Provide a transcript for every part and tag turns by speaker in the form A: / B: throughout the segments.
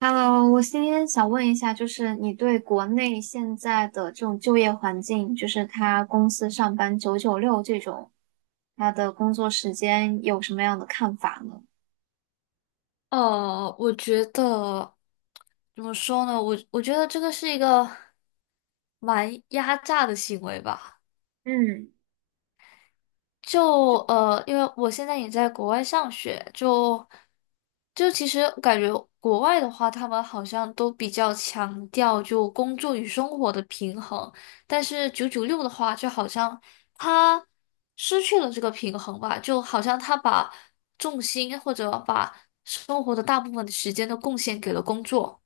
A: Hello，我今天想问一下，就是你对国内现在的这种就业环境，就是他公司上班九九六这种，他的工作时间有什么样的看法呢？
B: 我觉得怎么说呢？我我觉得这个是一个蛮压榨的行为吧。
A: 嗯
B: 就因为我现在也在国外上学，就就其实感觉国外的话，他们好像都比较强调就工作与生活的平衡，但是九九六的话，就好像他失去了这个平衡吧，就好像他把重心或者把生活的大部分的时间都贡献给了工作。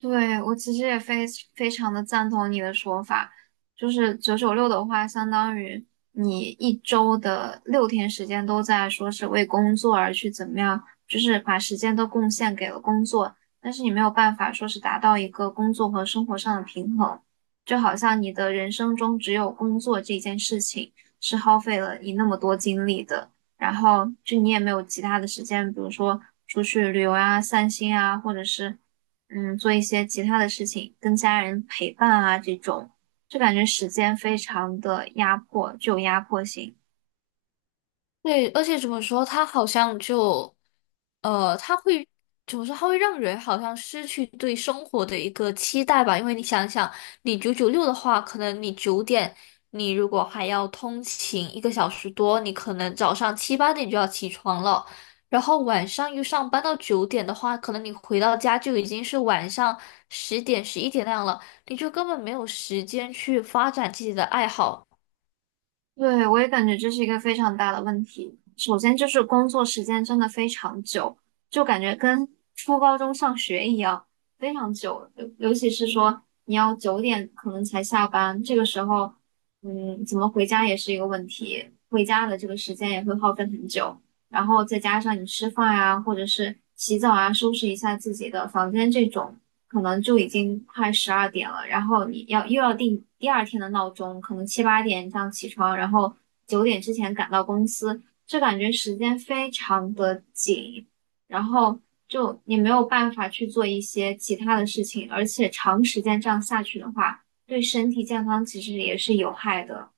A: 对，我其实也非常的赞同你的说法，就是九九六的话，相当于你一周的6天时间都在说是为工作而去怎么样，就是把时间都贡献给了工作，但是你没有办法说是达到一个工作和生活上的平衡，就好像你的人生中只有工作这件事情是耗费了你那么多精力的，然后就你也没有其他的时间，比如说出去旅游啊、散心啊，或者是。做一些其他的事情，跟家人陪伴啊这种，就感觉时间非常的压迫，具有压迫性。
B: 对，而且怎么说，他好像就，他会怎么说？他会让人好像失去对生活的一个期待吧。因为你想想，你九九六的话，可能你九点，你如果还要通勤一个小时多，你可能早上七八点就要起床了，然后晚上又上班到九点的话，可能你回到家就已经是晚上十点、十一点那样了，你就根本没有时间去发展自己的爱好。
A: 对，我也感觉这是一个非常大的问题。首先就是工作时间真的非常久，就感觉跟初高中上学一样，非常久。尤其是说你要九点可能才下班，这个时候，怎么回家也是一个问题，回家的这个时间也会耗费很久。然后再加上你吃饭呀，或者是洗澡啊，收拾一下自己的房间这种，可能就已经快12点了。然后你又要定第二天的闹钟，可能7、8点这样起床，然后九点之前赶到公司，就感觉时间非常的紧，然后就你没有办法去做一些其他的事情，而且长时间这样下去的话，对身体健康其实也是有害的。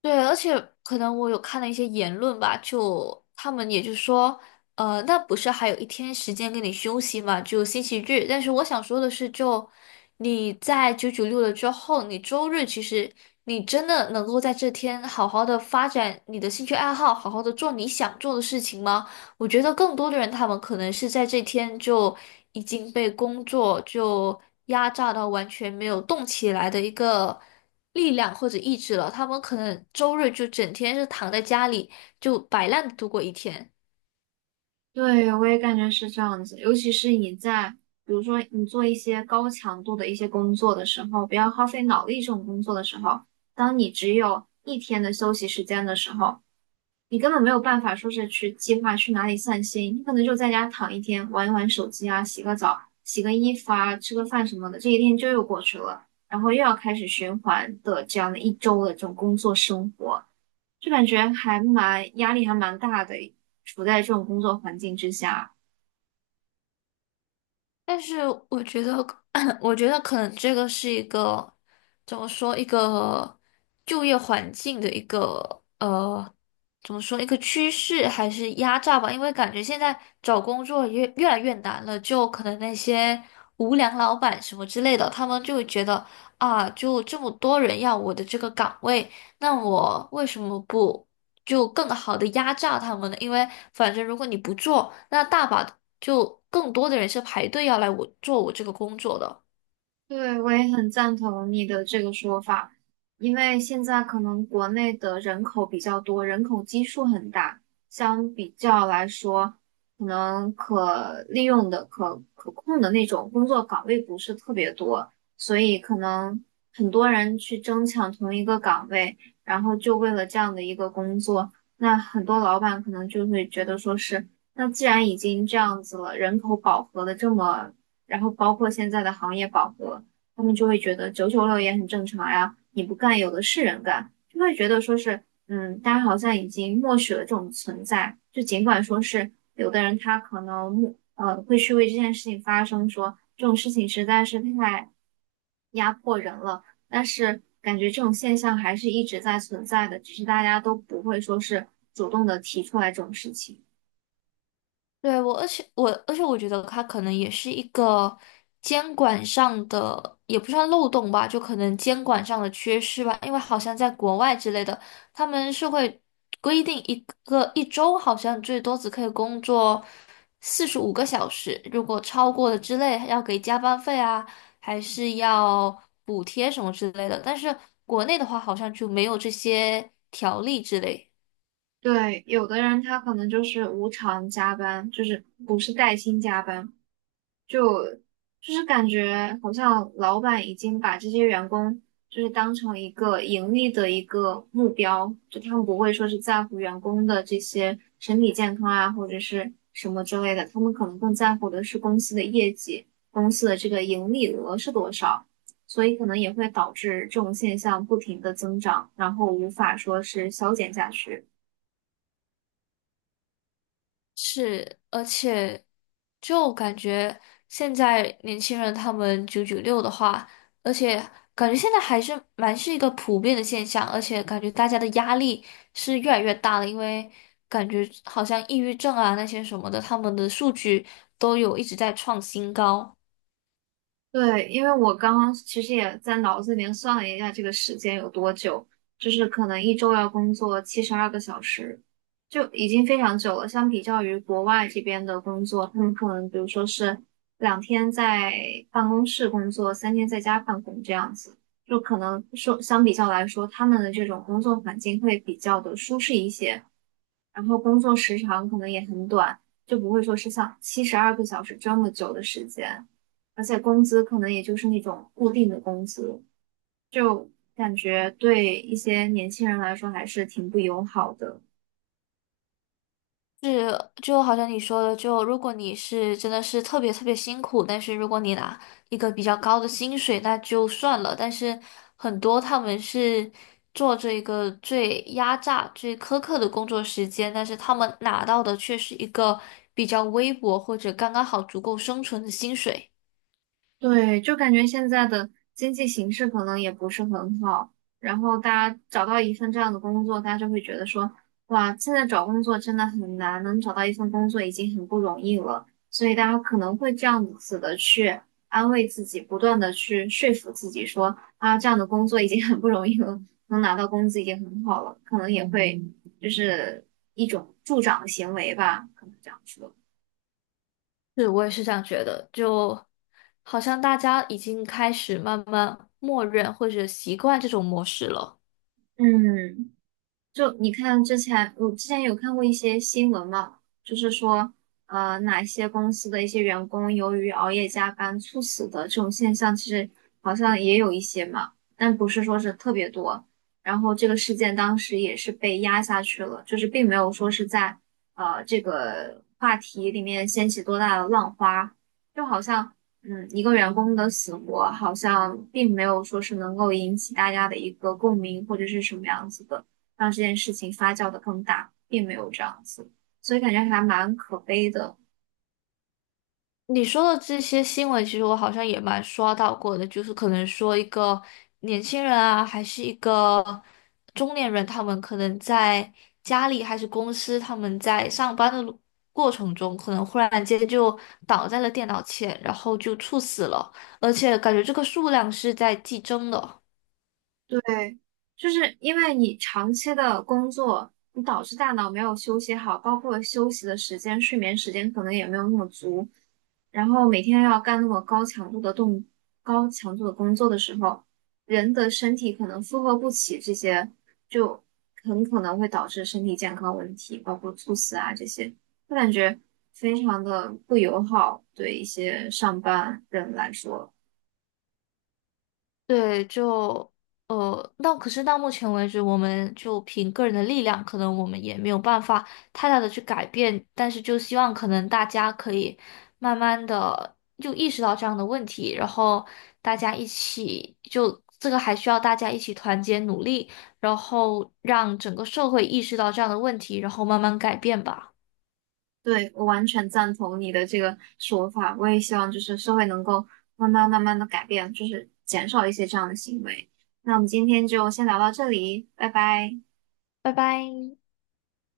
B: 对，而且可能我有看了一些言论吧，就他们也就说，那不是还有一天时间给你休息嘛，就星期日。但是我想说的是就，你在九九六了之后，你周日其实你真的能够在这天好好的发展你的兴趣爱好，好好的做你想做的事情吗？我觉得更多的人他们可能是在这天就已经被工作就压榨到完全没有动起来的一个。力量或者意志了，他们可能周日就整天是躺在家里就摆烂地度过一天。
A: 对，我也感觉是这样子，尤其是你在，比如说你做一些高强度的一些工作的时候，不要耗费脑力这种工作的时候，当你只有一天的休息时间的时候，你根本没有办法说是去计划去哪里散心，你可能就在家躺一天，玩一玩手机啊，洗个澡，洗个衣服啊，吃个饭什么的，这一天就又过去了，然后又要开始循环的这样的一周的这种工作生活，就感觉还蛮压力还蛮大的，处在这种工作环境之下。
B: 但是我觉得，我觉得可能这个是一个怎么说，一个就业环境的一个怎么说一个趋势还是压榨吧，因为感觉现在找工作越越来越难了，就可能那些无良老板什么之类的，他们就会觉得啊，就这么多人要我的这个岗位，那我为什么不就更好的压榨他们呢？因为反正如果你不做，那大把就更多的人是排队要来我做我这个工作的。
A: 对，我也很赞同你的这个说法，因为现在可能国内的人口比较多，人口基数很大，相比较来说，可能可利用的、可控的那种工作岗位不是特别多，所以可能很多人去争抢同一个岗位，然后就为了这样的一个工作，那很多老板可能就会觉得说是，那既然已经这样子了，人口饱和的这么。然后包括现在的行业饱和，他们就会觉得九九六也很正常呀，你不干有的是人干，就会觉得说是，嗯，大家好像已经默许了这种存在，就尽管说是有的人他可能默会去为这件事情发声说，这种事情实在是太压迫人了，但是感觉这种现象还是一直在存在的，只是大家都不会说是主动的提出来这种事情。
B: 对，我，而且我觉得它可能也是一个监管上的，也不算漏洞吧，就可能监管上的缺失吧。因为好像在国外之类的，他们是会规定一个一周好像最多只可以工作45个小时，如果超过了之类，要给加班费啊，还是要补贴什么之类的。但是国内的话，好像就没有这些条例之类。
A: 对，有的人他可能就是无偿加班，就是不是带薪加班，就就是感觉好像老板已经把这些员工就是当成一个盈利的一个目标，就他们不会说是在乎员工的这些身体健康啊，或者是什么之类的，他们可能更在乎的是公司的业绩，公司的这个盈利额是多少，所以可能也会导致这种现象不停的增长，然后无法说是消减下去。
B: 是，而且就感觉现在年轻人他们九九六的话，而且感觉现在还是蛮是一个普遍的现象，而且感觉大家的压力是越来越大了，因为感觉好像抑郁症啊那些什么的，他们的数据都有一直在创新高。
A: 对，因为我刚刚其实也在脑子里面算了一下这个时间有多久，就是可能一周要工作七十二个小时，就已经非常久了。相比较于国外这边的工作，他们可能比如说是2天在办公室工作，3天在家办公这样子，就可能说相比较来说，他们的这种工作环境会比较的舒适一些。然后工作时长可能也很短，就不会说是像七十二个小时这么久的时间，而且工资可能也就是那种固定的工资，感觉对一些年轻人来说还是挺不友好的。
B: 是，就好像你说的，就如果你是真的是特别特别辛苦，但是如果你拿一个比较高的薪水，那就算了。但是很多他们是做这个最压榨、最苛刻的工作时间，但是他们拿到的却是一个比较微薄或者刚刚好足够生存的薪水。
A: 对，就感觉现在的经济形势可能也不是很好，然后大家找到一份这样的工作，大家就会觉得说，哇，现在找工作真的很难，能找到一份工作已经很不容易了，所以大家可能会这样子的去安慰自己，不断的去说服自己说，啊，这样的工作已经很不容易了，能拿到工资已经很好了，可能也会就是一种助长的行为吧，可能这样说，
B: 是，我也是这样觉得，就好像大家已经开始慢慢默认或者习惯这种模式了。
A: 嗯。就你看之前，我之前有看过一些新闻嘛，就是说，哪些公司的一些员工由于熬夜加班猝死的这种现象，其实好像也有一些嘛，但不是说是特别多。然后这个事件当时也是被压下去了，就是并没有说是在这个话题里面掀起多大的浪花，就好像一个员工的死活好像并没有说是能够引起大家的一个共鸣或者是什么样子的。让这件事情发酵的更大，并没有这样子，所以感觉还蛮可悲的。
B: 你说的这些新闻，其实我好像也蛮刷到过的，就是可能说一个年轻人啊，还是一个中年人，他们可能在家里还是公司，他们在上班的路过程中，可能忽然间就倒在了电脑前，然后就猝死了，而且感觉这个数量是在激增的。
A: 对，就是因为你长期的工作，你导致大脑没有休息好，包括休息的时间、睡眠时间可能也没有那么足，然后每天要干那么高强度的工作的时候，人的身体可能负荷不起这些，就很可能会导致身体健康问题，包括猝死啊这些，我感觉非常的不友好，对一些上班人来说。
B: 对，就那可是到目前为止，我们就凭个人的力量，可能我们也没有办法太大的去改变，但是就希望可能大家可以慢慢的就意识到这样的问题，然后大家一起就这个还需要大家一起团结努力，然后让整个社会意识到这样的问题，然后慢慢改变吧。
A: 对，我完全赞同你的这个说法。我也希望就是社会能够慢慢慢慢的改变，就是减少一些这样的行为。那我们今天就先聊到这里，拜拜。
B: 拜拜。